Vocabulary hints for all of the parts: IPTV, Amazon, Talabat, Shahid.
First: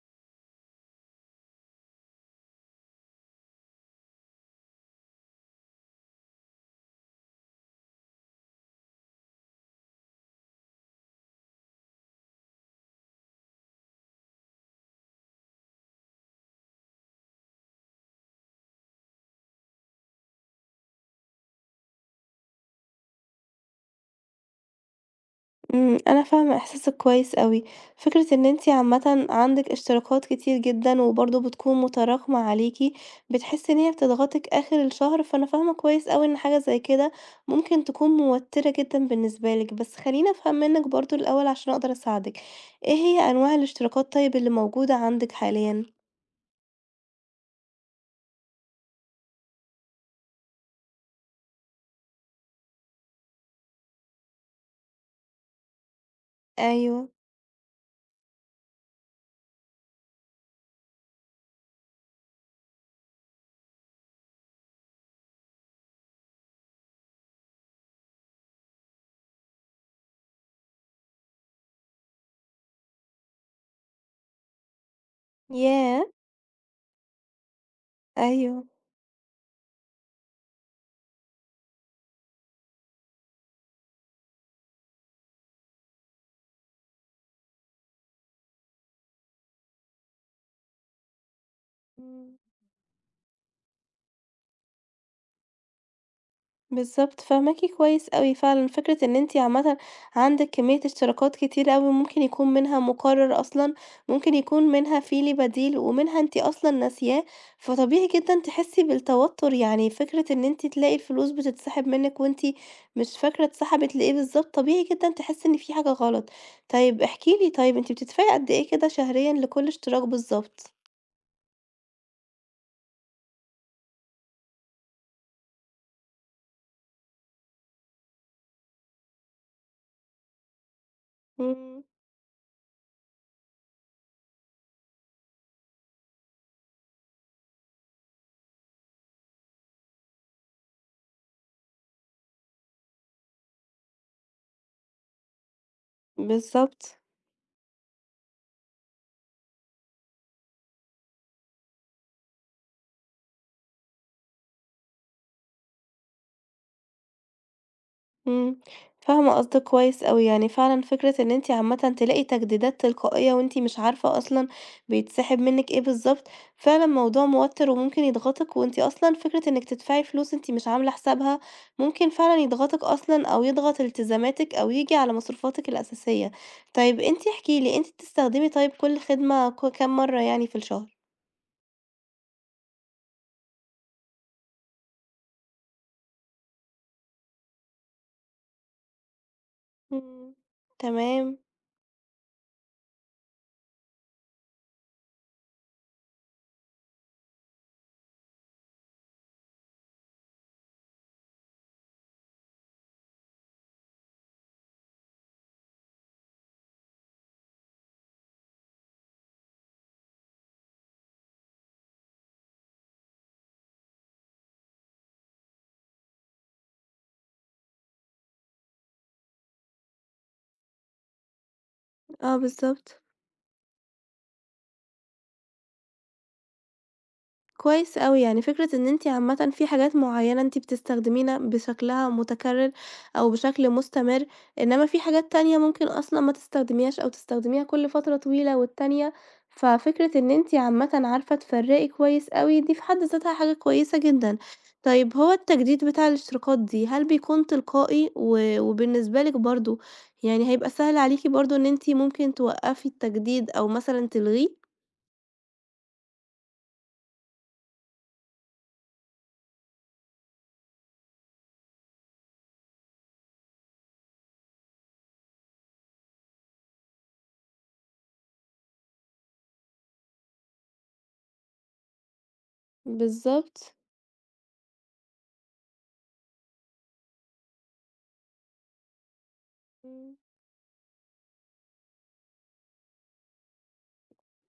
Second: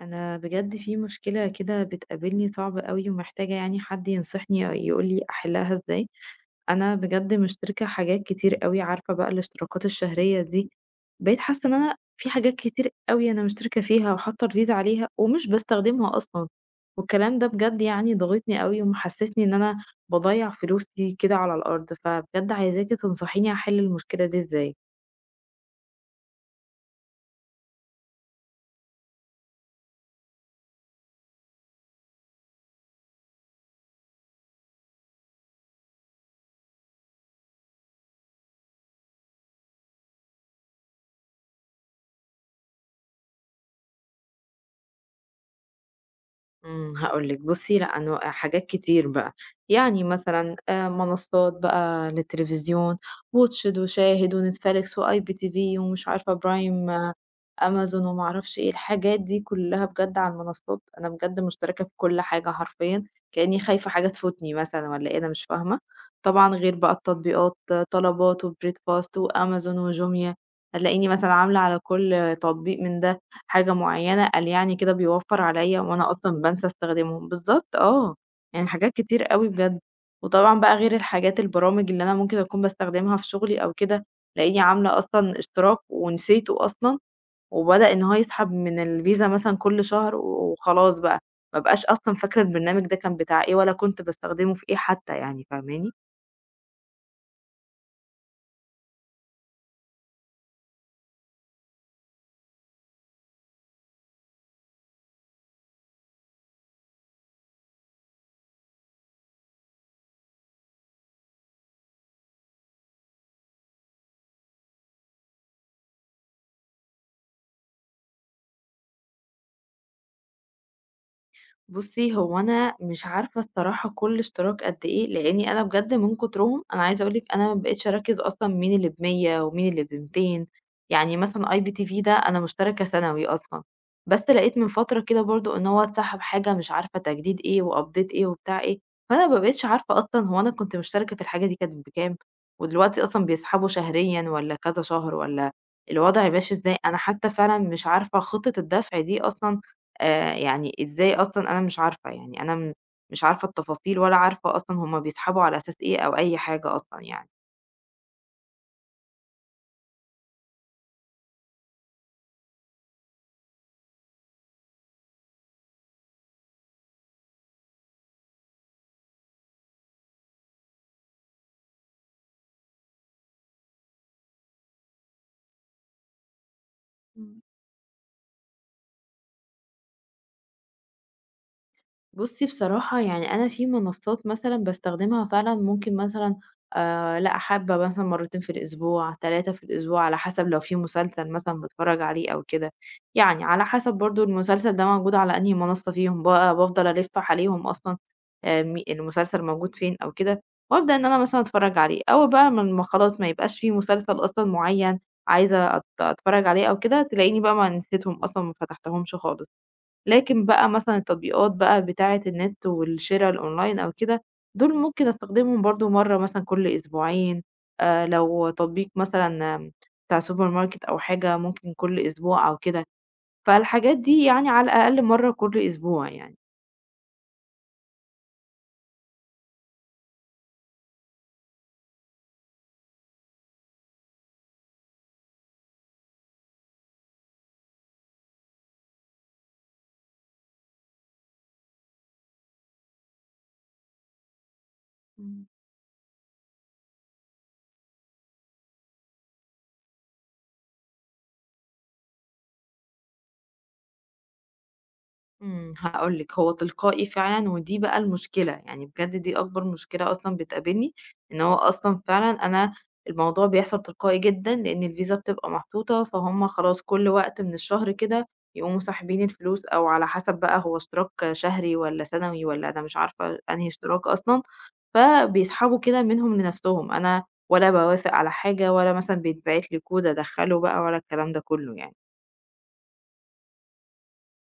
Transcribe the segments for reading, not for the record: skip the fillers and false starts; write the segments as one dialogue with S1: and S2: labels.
S1: انا بجد في مشكلة كده بتقابلني صعبة قوي ومحتاجة يعني حد ينصحني أو يقولي احلها ازاي. انا بجد مشتركة حاجات كتير قوي عارفة بقى الاشتراكات الشهرية دي. بقيت حاسة ان انا في حاجات كتير قوي انا مشتركة فيها وحاطة رفيز عليها ومش بستخدمها اصلا. والكلام ده بجد يعني ضغطني قوي ومحسسني ان انا بضيع فلوسي كده على الارض، فبجد عايزاكي تنصحيني احل المشكلة دي ازاي.
S2: أنا فاهمة إحساسِك كويس أوي، فكرة إن أنتِ عامةً عندِك اشتراكات كتير جدًا، وبرضه بتكون متراكمة عليكِ، بتحسي إن هي بتضغطِك آخر الشهر، فأنا فاهمة كويس أوي إن حاجة زي كده ممكن تكون موترة جدًا بالنسبة لِك، بس خلّيني أفهم منِك برضه الأول عشان أقدر أساعدِك، إيه هي أنواع الاشتراكات طيب اللي موجودة عندِك حاليًا؟
S1: هاقول لِك بُصّي لأ أنا حاجات كتير بقى، يعني مثلًا منصات بقى للتلفزيون واتشد وشاهد ونتفليكس وiBTV ومش عارفة برايم
S2: أيوه،
S1: آه، أمازون وما أعرفش إيه، الحاجات دي كلّها بجد على المنصات أنا بجد مشتركة في كل حاجة حرفيًا، كإني خايفة حاجة تفوتني مثلًا والّا إيه أنا مش فاهمة، طبعًا غير بقى التطبيقات آه، طلبات وبريدفاست وأمازون وجوميا، هتلاقيني مثلًا عاملة على كل تطبيق من ده حاجة معيّنة، قال يعني كده بيوفّر عليّا
S2: ياه!
S1: وأنا أصلًا بانسى أستخدمهم، بالضبط آه،
S2: أيوه،
S1: يعني حاجات كتير أوي بجد، وطبعًا بقى غير الحاجات البرامج اللي أنا ممكن أكون باستخدمها في شغلي أو كده، تلاقيني عاملة أصلًا اشتراك ونسيته أصلًا، وبدأ إن هو يسحب من الفيزا مثلًا كل شهر وخلاص بقى، ما ابقاش أصلًا
S2: إمم.
S1: فاكرة البرنامج ده كان بتاع إيه، ولا كنت باستخدمه في إيه حتى يعني، فاهماني؟
S2: بالضبط، فاهماكِ كويس أوي فعلًا، فكرة إن أنتِ عامةً عندِك كمية اشتراكات كتيرة أوي ممكن يكون منها مقرر أصلًا، ممكن يكون منها فيه ليه بديل، ومنها أنتِ أصلًا ناسياه، فطبيعي جدًا تحسي بالتوتر، يعني فكرة إن أنتِ تلاقي الفلوس بتتسحب منِك وأنتِ مش فاكرة اتسحبت لإيه بالضبط، طبيعي جدًا تحسي إن في حاجة غلط. طيب احكي لي طيب أنتِ بتدفعي قد إيه كده شهريًا لكل اشتراك بالضبط؟
S1: بُصّي، هو أنا مش عارفة الصراحة كل اشتراك قد إيه، لإني أنا بجد من كترهم أنا عايزة أقول لِك أنا ما بقيتش أركّز أصلًا مين اللي ب100 ومين اللي ب200. يعني مثلًا
S2: إمم،
S1: IPTV ده أنا مشتركة سنوي أصلًا، بس لقيت من فترة كده برضه إن هو اتسحب حاجة مش عارفة تجديد إيه وupdate إيه وبتاع إيه، فأنا ما بقيتش عارفة أصلًا هو أنا كنت مشتركة في الحاجة دي كانت بكام، ودلوقتي أصلًا بيسحبوا شهريًا والّا كذا شهر والّا الوضع ماشي إزاي، أنا
S2: بالضبط.
S1: حتى فعلًا مش عارفة خطة الدفع دي أصلًا. يعني إزاي أصلًا أنا مش عارفة، يعني أنا مش عارفة التفاصيل ولا عارفة أصلًا هُم بيسحبوا على أساس إيه أو أي حاجة أصلًا يعني.
S2: إمم، فاهمة قصدِك كويس أوي، يعني فعلًا فكرة إن أنتِ عامةً تلاقي تجديدات تلقائية وأنتِ مش عارفة أصلًا بيتسحب منِّك إيه بالضبط، فعلًا موضوع موتّر وممكن يضغطِك، وأنتِ أصلًا فكرة إنِّك تدفعي فلوس أنتِ مش عاملة حسابها، ممكن فعلًا يضغطِك أصلًا أو يضغط التزاماتِك أو ييجي على مصروفاتِك الأساسية. طيب أنتِ
S1: إمم.
S2: احكي لي، أنتِ بتستخدمي طيب كل خدمة كام مرّة يعني في الشهر؟
S1: بُصّي بصراحة يعني أنا في منصات مثلًا باستخدمها فعلًا ممكن مثلًا لأ، حابة مثلًا مرّتين في الأسبوع، 3 في الأسبوع، على
S2: إمم،
S1: حسب لو في مسلسل
S2: تمام،
S1: مثلًا باتفرّج عليه أو كده، يعني على حسب برضه المسلسل ده موجود على أنهي منصة فيهم بقى، بافضل ألِف عليهم أصلًا م المسلسل موجود فين أو كده، وأبدأ إن أنا مثلًا أتفرّج عليه، أول بقى من ما خلاص ما يبقاش في مسلسل أصلًا معيّن عايزة أتفرّج عليه أو كده، تلاقيني بقى ما نسيتهم أصلًا ما فتحتهمش خالص. لكن بقى مثلًا التطبيقات بقى بتاعة النت والشِرا الأونلاين أو كده، دول ممكن أستخدمهم برضه مرّة مثلًا كل أسبوعين، لو تطبيق مثلًا بتاع سوبر ماركت أو حاجة ممكن كل
S2: آه
S1: أسبوع أو كده،
S2: بالضبط.
S1: فالحاجات دي يعني على الأقل مرّة كل أسبوع يعني.
S2: كويس أوي، يعني فكرة إن أنتِ عامةً في حاجات معيّنة أنتِ بتستخدمينا بشكلها متكرر أو بشكل مستمر، إنما في حاجات تانية ممكن أصلًا ما تستخدميهاش أو تستخدميها كل فترة طويلة والتانية ففكرة إن أنتِ عامةً عارفة تفرّقي كويس أوي دي في حد ذاتها حاجة كويسة جدًا. طيب هو
S1: إمم.
S2: التجديد بتاع الاشتراكات دي هل بيكون تلقائي و وبالنسبة لِك برضه يعني هيبقى سهل عليكِ برضه إن أنتِ ممكن توقّفي التجديد أو مثلًا تلغيه؟
S1: هاقول لِك، هو تلقائي فعلًا ودي بقى المشكلة، يعني بجد دي أكبر مشكلة أصلًا بتقابلني، إن هو أصلًا فعلًا أنا الموضوع بيحصل تلقائي جدًا، لإن الفيزا بتبقى محطوطة، فهُم خلاص كل وقت من الشهر كده يقوموا ساحبين الفلوس أو على حسب بقى هو اشتراك شهري والّا سنوي والّا أنا مش عارفة أنهي
S2: بالضبط.
S1: اشتراك أصلًا، فبيسحبوا كده منهم لنفسهم، أنا ولا باوافق على حاجة ولا مثلًا بيتبعت لي كود
S2: إمم.
S1: أدخّله بقى ولا الكلام ده كله يعني.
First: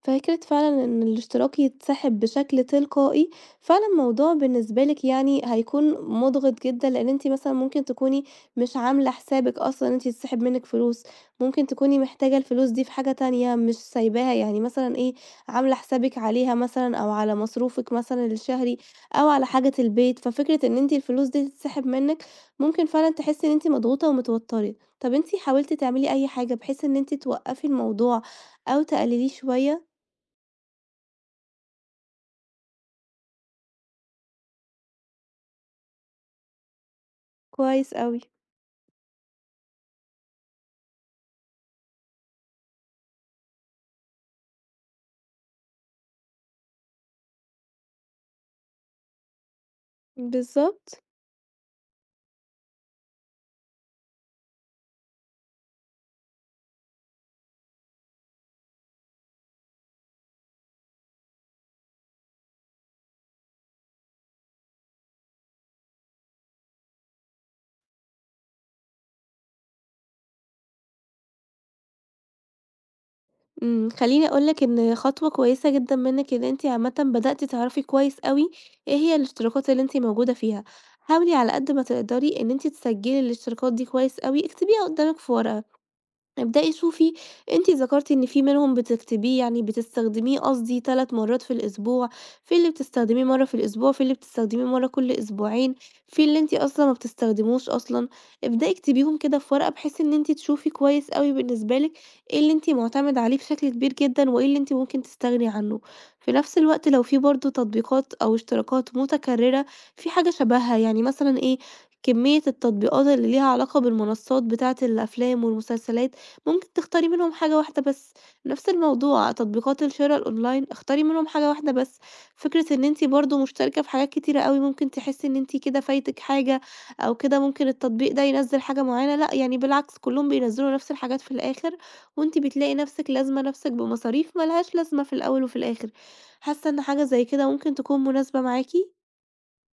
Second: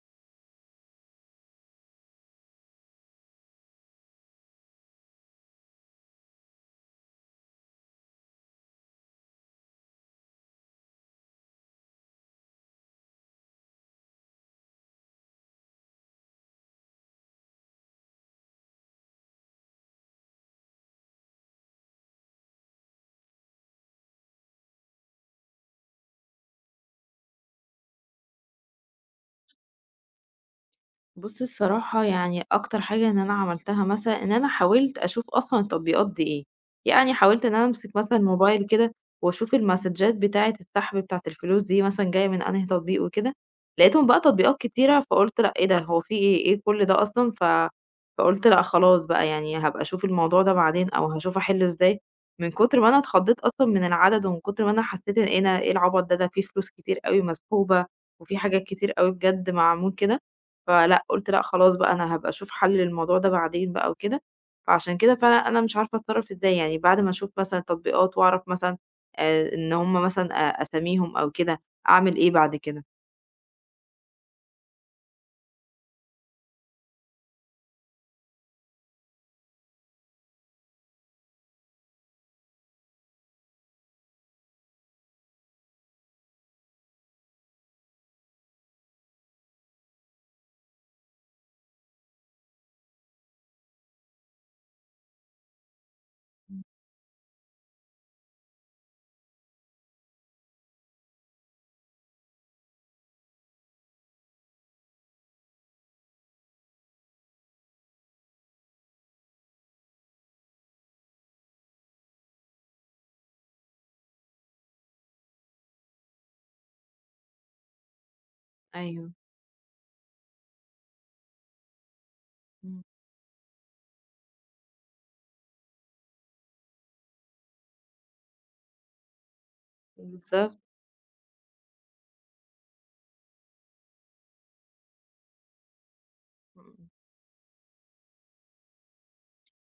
S2: فكرة فعلًا إن الاشتراك يتسحب بشكل تلقائي، فعلًا الموضوع بالنسبة لِك يعني هيكون مُضغِط جدًا، لإن أنتِ مثلًا ممكن تكوني مش عاملة حسابِك أصلًا إن أنتِ تتسحب منِك فلوس، ممكن تكوني محتاجة الفلوس دي في حاجة تانية مش سايباها، يعني مثلًا إيه، عاملة حسابِك عليها مثلًا أو على مصروفِك مثلًا الشهري أو على حاجة البيت، ففكرة إن أنتِ الفلوس دي تتسحب منِك ممكن فعلًا تحسي إن أنتِ مضغوطة ومتوترة. طَب أنتِ حاولتِ تعملي أي حاجة بحيث إن أنتِ توقّفي الموضوع أو تقلليه شوية؟
S1: بُصّي الصراحة يعني أكتر حاجة إن أنا عملتها مثلًا، إن أنا حاولت أشوف أصلًا التطبيقات دي إيه، يعني حاولت إن أنا أمسك
S2: كويس
S1: مثلًا
S2: أوي.
S1: الموبايل كده وأشوف المسدجات بتاعة السحب بتاعة الفلوس دي مثلًا جاية من أنهي تطبيق وكده، لقيتهم بقى تطبيقات كتيرة فقُلت لأ إيه ده، هو في إيه، إيه كل ده أصلًا، فقُلت لأ خلاص بقى يعني هابقى أشوف الموضوع ده بعدين
S2: بالضبط.
S1: أو هاشوف أحلّه إزاي، من كتر ما أنا اتخضيت أصلًا من العدد ومن كتر ما أنا حسيت إن إيه ده، إيه العبط ده، ده في فلوس كتير أوي مسحوبة وفي حاجات كتير أوي بجد معمول كده. فلأ، قُلت لأ خلاص بقى أنا هابقى أشوف حَل للموضوع ده بعدين بقى وكده، فعشان كده فعلًا أنا مش عارفة أتصرّف إزاي، يعني بعد ما أشوف مثلًا التطبيقات وأعرف مثلًا إن هم مثلًا أساميهم أو كده، أعمل إيه بعد كده؟
S2: خلّيني أقول لِك إن خطوة كويسة جدًا منِّك إن أنتِ عامةً بدأتِ تعرفي كويس أوي إيه هي الاشتراكات اللي أنتِ موجودة فيها، حاولي على قد ما تقدري إن أنتِ تسجّلي الاشتراكات دي كويس أوي، اكتبيها قدّامِك في ورقة. ابدئي شوفي أنتِ ذكرتِ إن في منهم بتكتبيه يعني بتستخدميه قصدي 3 مرات في الأسبوع، في اللي بتستخدميه مرة في الأسبوع، في اللي بتستخدميه مرة كل أسبوعين، في اللي أنتِ أصلًا ما بتستخدموش أصلًا، ابدئي اكتبيهم كده في ورقة بحيث إن أنتِ تشوفي كويس أوي بالنسبة لِك إيه اللي أنتِ معتمدة عليه بشكل كبير جدًا، وإيه اللي أنتِ ممكن تستغني عنه، في نفس الوقت لو في برضه تطبيقات أو اشتراكات متكررة في حاجة شبهها، يعني مثلًا إيه كمية التطبيقات اللي ليها علاقة بالمنصات بتاعة الأفلام والمسلسلات ممكن تختاري منهم حاجة واحدة بس، نفس
S1: أيوه.
S2: الموضوع تطبيقات الشرا الأونلاين اختاري منهم حاجة واحدة بس، فكرة
S1: إمم.
S2: إن أنتِ برضه مشتركة في حاجات كتيرة أوي ممكن تحسي إن أنتِ كده فايتِك حاجة، أو كده ممكن التطبيق ده ينزّل حاجة معينة، لأ يعني بالعكس كلّهم
S1: بالضبط.
S2: بينزّلوا نفس الحاجات في الآخر، وأنتِ بتلاقي نفسِك لازمة نفسِك بمصاريف ما لهاش لازمة في الأول وفي الآخر، حاسة إن
S1: إمم.
S2: حاجة زي كده ممكن تكون مناسبة معاكِ؟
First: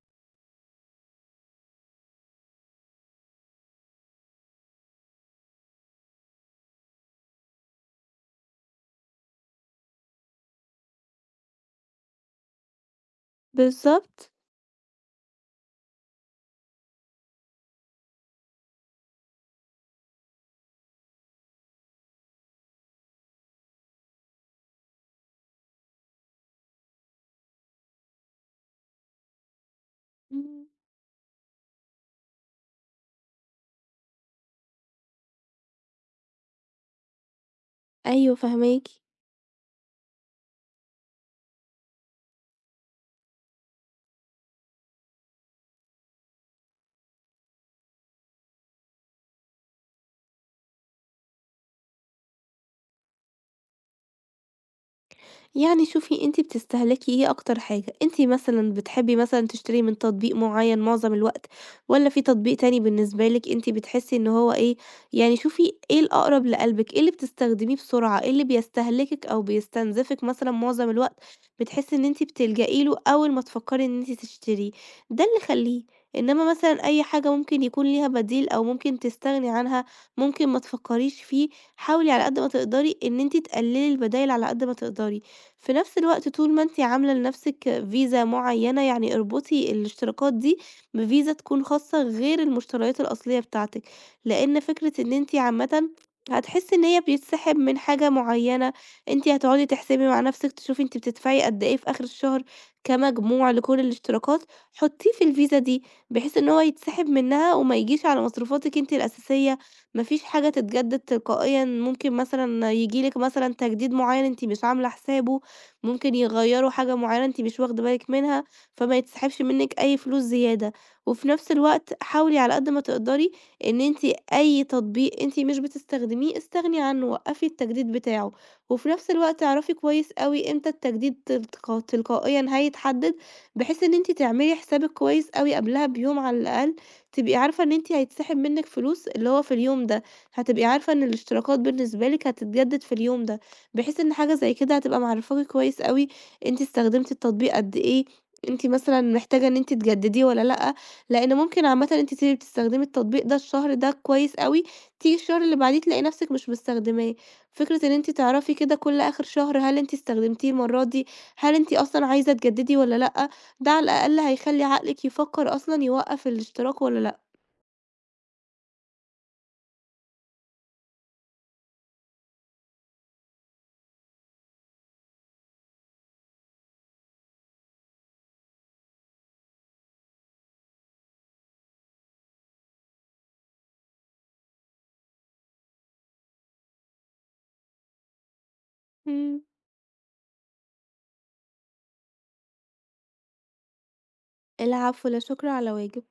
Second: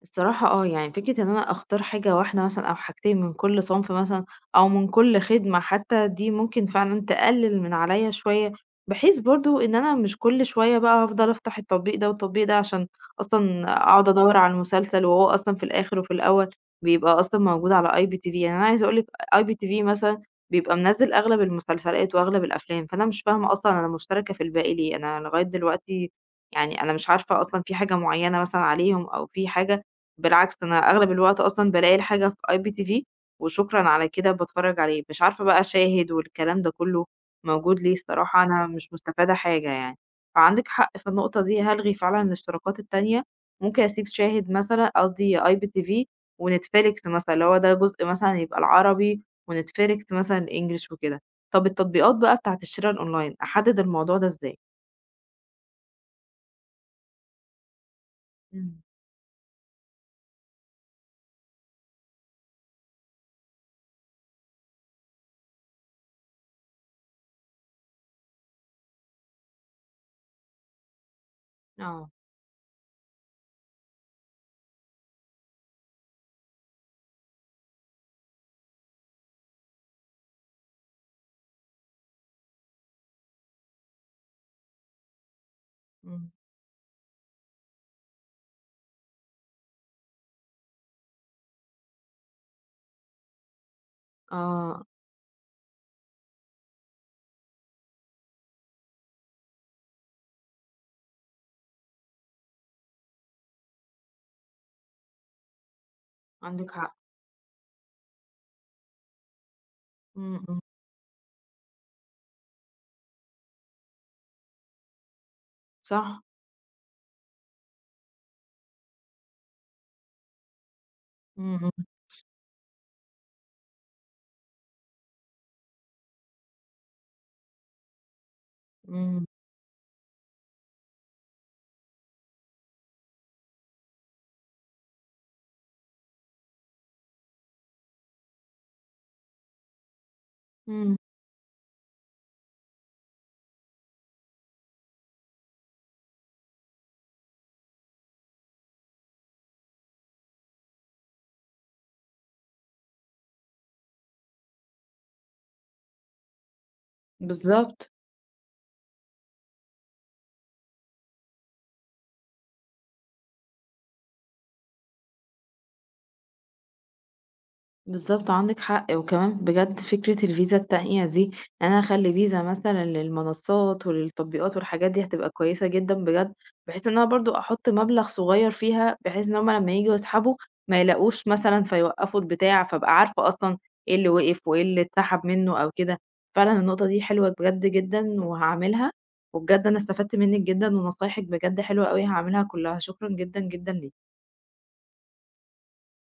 S1: الصراحة آه، يعني فكرة إن أنا أختار حاجة واحدة مثلًا أو حاجتين من كل صنف مثلًا أو من كل خدمة حتى، دي ممكن فعلًا تقلل من عليَّ شوية، بحيث برضه إن أنا مش كل شوية بقى هافضل أفتح التطبيق ده والتطبيق ده عشان أصلًا أقعد
S2: بالضبط،
S1: أدوّر على المسلسل، وهو أصلًا في الآخر وفي الأول بيبقى أصلًا موجود على IPTV، يعني أنا عايزة أقول لِك IPTV مثلًا بيبقى منزّل أغلب المسلسلات وأغلب الأفلام، فأنا مش فاهمة أصلًا أنا مشتركة في الباقي ليه، أنا لغاية دلوقتي يعني أنا مش عارفة أصلًا في حاجة معينة مثلًا عليهم أو في حاجة، بالعكس
S2: إمم،
S1: أنا أغلب الوقت أصلًا بالاقي الحاجة في IPTV وشكرًا على كده باتفرّج عليه، مش عارفة بقى أشاهد والكلام ده كلّه موجود ليه،
S2: أيوه
S1: الصراحة أنا
S2: فاهماكِ.
S1: مش مستفادة حاجة يعني. فعندِك حق في النقطة دي هالغي فعلًا الاشتراكات التانية، ممكن أسيب شاهد مثلًا قصدي IPTV وNetflix مثلًا اللي هو ده جزء مثلًا يبقى العربي، وNetflix مثلًا الEnglish وكده. طب التطبيقات بقى بتاعة الشِرا الأونلاين أحدد الموضوع ده إزاي؟
S2: يعني شوفي أنتِ بتستهلكي إيه أكتر حاجة، أنتِ مثلًا
S1: إمم.
S2: بتحبي مثلًا تشتري من تطبيق معيّن معظم الوقت، والّا في تطبيق تاني بالنسبة لِك أنتِ بتحسي إن هو إيه، يعني شوفي إيه الأقرب لقلبِك، إيه اللي بتستخدميه بسرعة، إيه اللي بيستهلكِك أو بيستنزفِك مثلًا معظم الوقت، بتحسي إن
S1: آه.
S2: أنتِ بتلجئي له أول ما تفكري إن أنتِ تشتريه، ده اللي خلّيه، إنما مثلًا أي حاجة ممكن يكون ليها بديل أو ممكن تستغني عنها، ممكن ما تفكريش فيه، حاولي على قد ما تقدري إن أنتِ تقللي البدايل على قد ما تقدري. في نفس الوقت
S1: إمم.
S2: طول ما أنتِ عاملة لنفسِك فيزا معيّنة، يعني اربطي الاشتراكات دي بفيزا تكون خاصة غير المشتريات الأصلية بتاعتِك، لإن
S1: آه.
S2: فكرة إن أنتِ عامةً هتحسّي إن هي بيتسحب من حاجة معيّنة، أنتِ هتقعدي تحسبي مع نفسِك تشوفي أنتِ بتدفعي قد إيه في آخر الشهر كمجموع لكل الاشتراكات، حطيه في الفيزا دي بحيث إن هو
S1: عندِك حق.
S2: يتسحب منها وما يجيش على مصروفاتِك أنتِ الأساسية، ما فيش
S1: إمم.
S2: حاجة
S1: إمم.
S2: تتجدد تلقائيًا، ممكن مثلًا ييجي لِك مثلًا تجديد معيّن أنتِ مش عاملة حسابه، ممكن
S1: صح.
S2: يغيّروا حاجة معيّنة أنتِ مش واخدة بالِك منها، فما يتسحبش منِّك أي فلوس زيادة، وفي نفس
S1: إمم. إمم.
S2: الوقت حاولي على قد ما تقدري إن أنتِ أي تطبيق أنتِ مش بتستخدميه استغني عنه، وقّفي التجديد بتاعه، وفي نفس
S1: إمم.
S2: الوقت اعرفي كويس أوي إمتى التجديد تلقائيًا هيتحدد، بحيث إن أنتِ تعملي حسابِك كويس أوي قبلها بيوم على الأقل، تبقي عارفة إن أنتِ هيتسحب منِّك فلوس اللي هو في اليوم ده، هتبقي عارفة
S1: إمم.
S2: إن الاشتراكات بالنسبة لِك هتتجدد في اليوم ده. بحيث إن حاجة زي كده هتبقى معرفاكِ كويس أوي أنتِ استخدمتِ التطبيق قد إيه، أنتِ مثلًا محتاجة إن أنتِ تجدديه والّا لأ، لأن ممكن عامةً أنتِ تبقي بتستخدمي التطبيق ده الشهر ده كويس أوي، تيجي الشهر اللي بعديه تلاقي نفسِك مش مستخدماه. فكرة إن
S1: بالضبط.
S2: أنتِ تعرفي كده كل آخر شهر هل أنتِ استخدمتيه المرة دي، هل أنتِ أصلًا عايزة تجددي والّا لأ، ده على الأقل هيخلي عقلِك يفكر أصلًا يوقف الاشتراك والّا لأ.
S1: بالضبط عندِك حق، وكمان بجد فكرة الفيزا التانية دي، أنا أخلّي فيزا مثلًا للمنصات وللتطبيقات والحاجات دي هتبقى كويسة جدًا بجد، بحيث إن أنا برضه أحط مبلغ صغير فيها، بحيث إن هُم لمّا ييجوا يسحبوا ما يلاقوش مثلًا فيوقّفوا البتاع، فابقى عارفة أصلًا إيه اللي وقف وإيه اللي اتسحب منه أو كده، فعلًا النقطة دي حلوة بجد جدًا وهاعملها.
S2: إمم.
S1: وبجد أنا استفدت منِّك جدًا ونصايحِك بجد حلوة أوي هاعملها كلّها، شكرًا جدًا، جدًا ليكِ.
S2: العفو، لا شكر على واجب.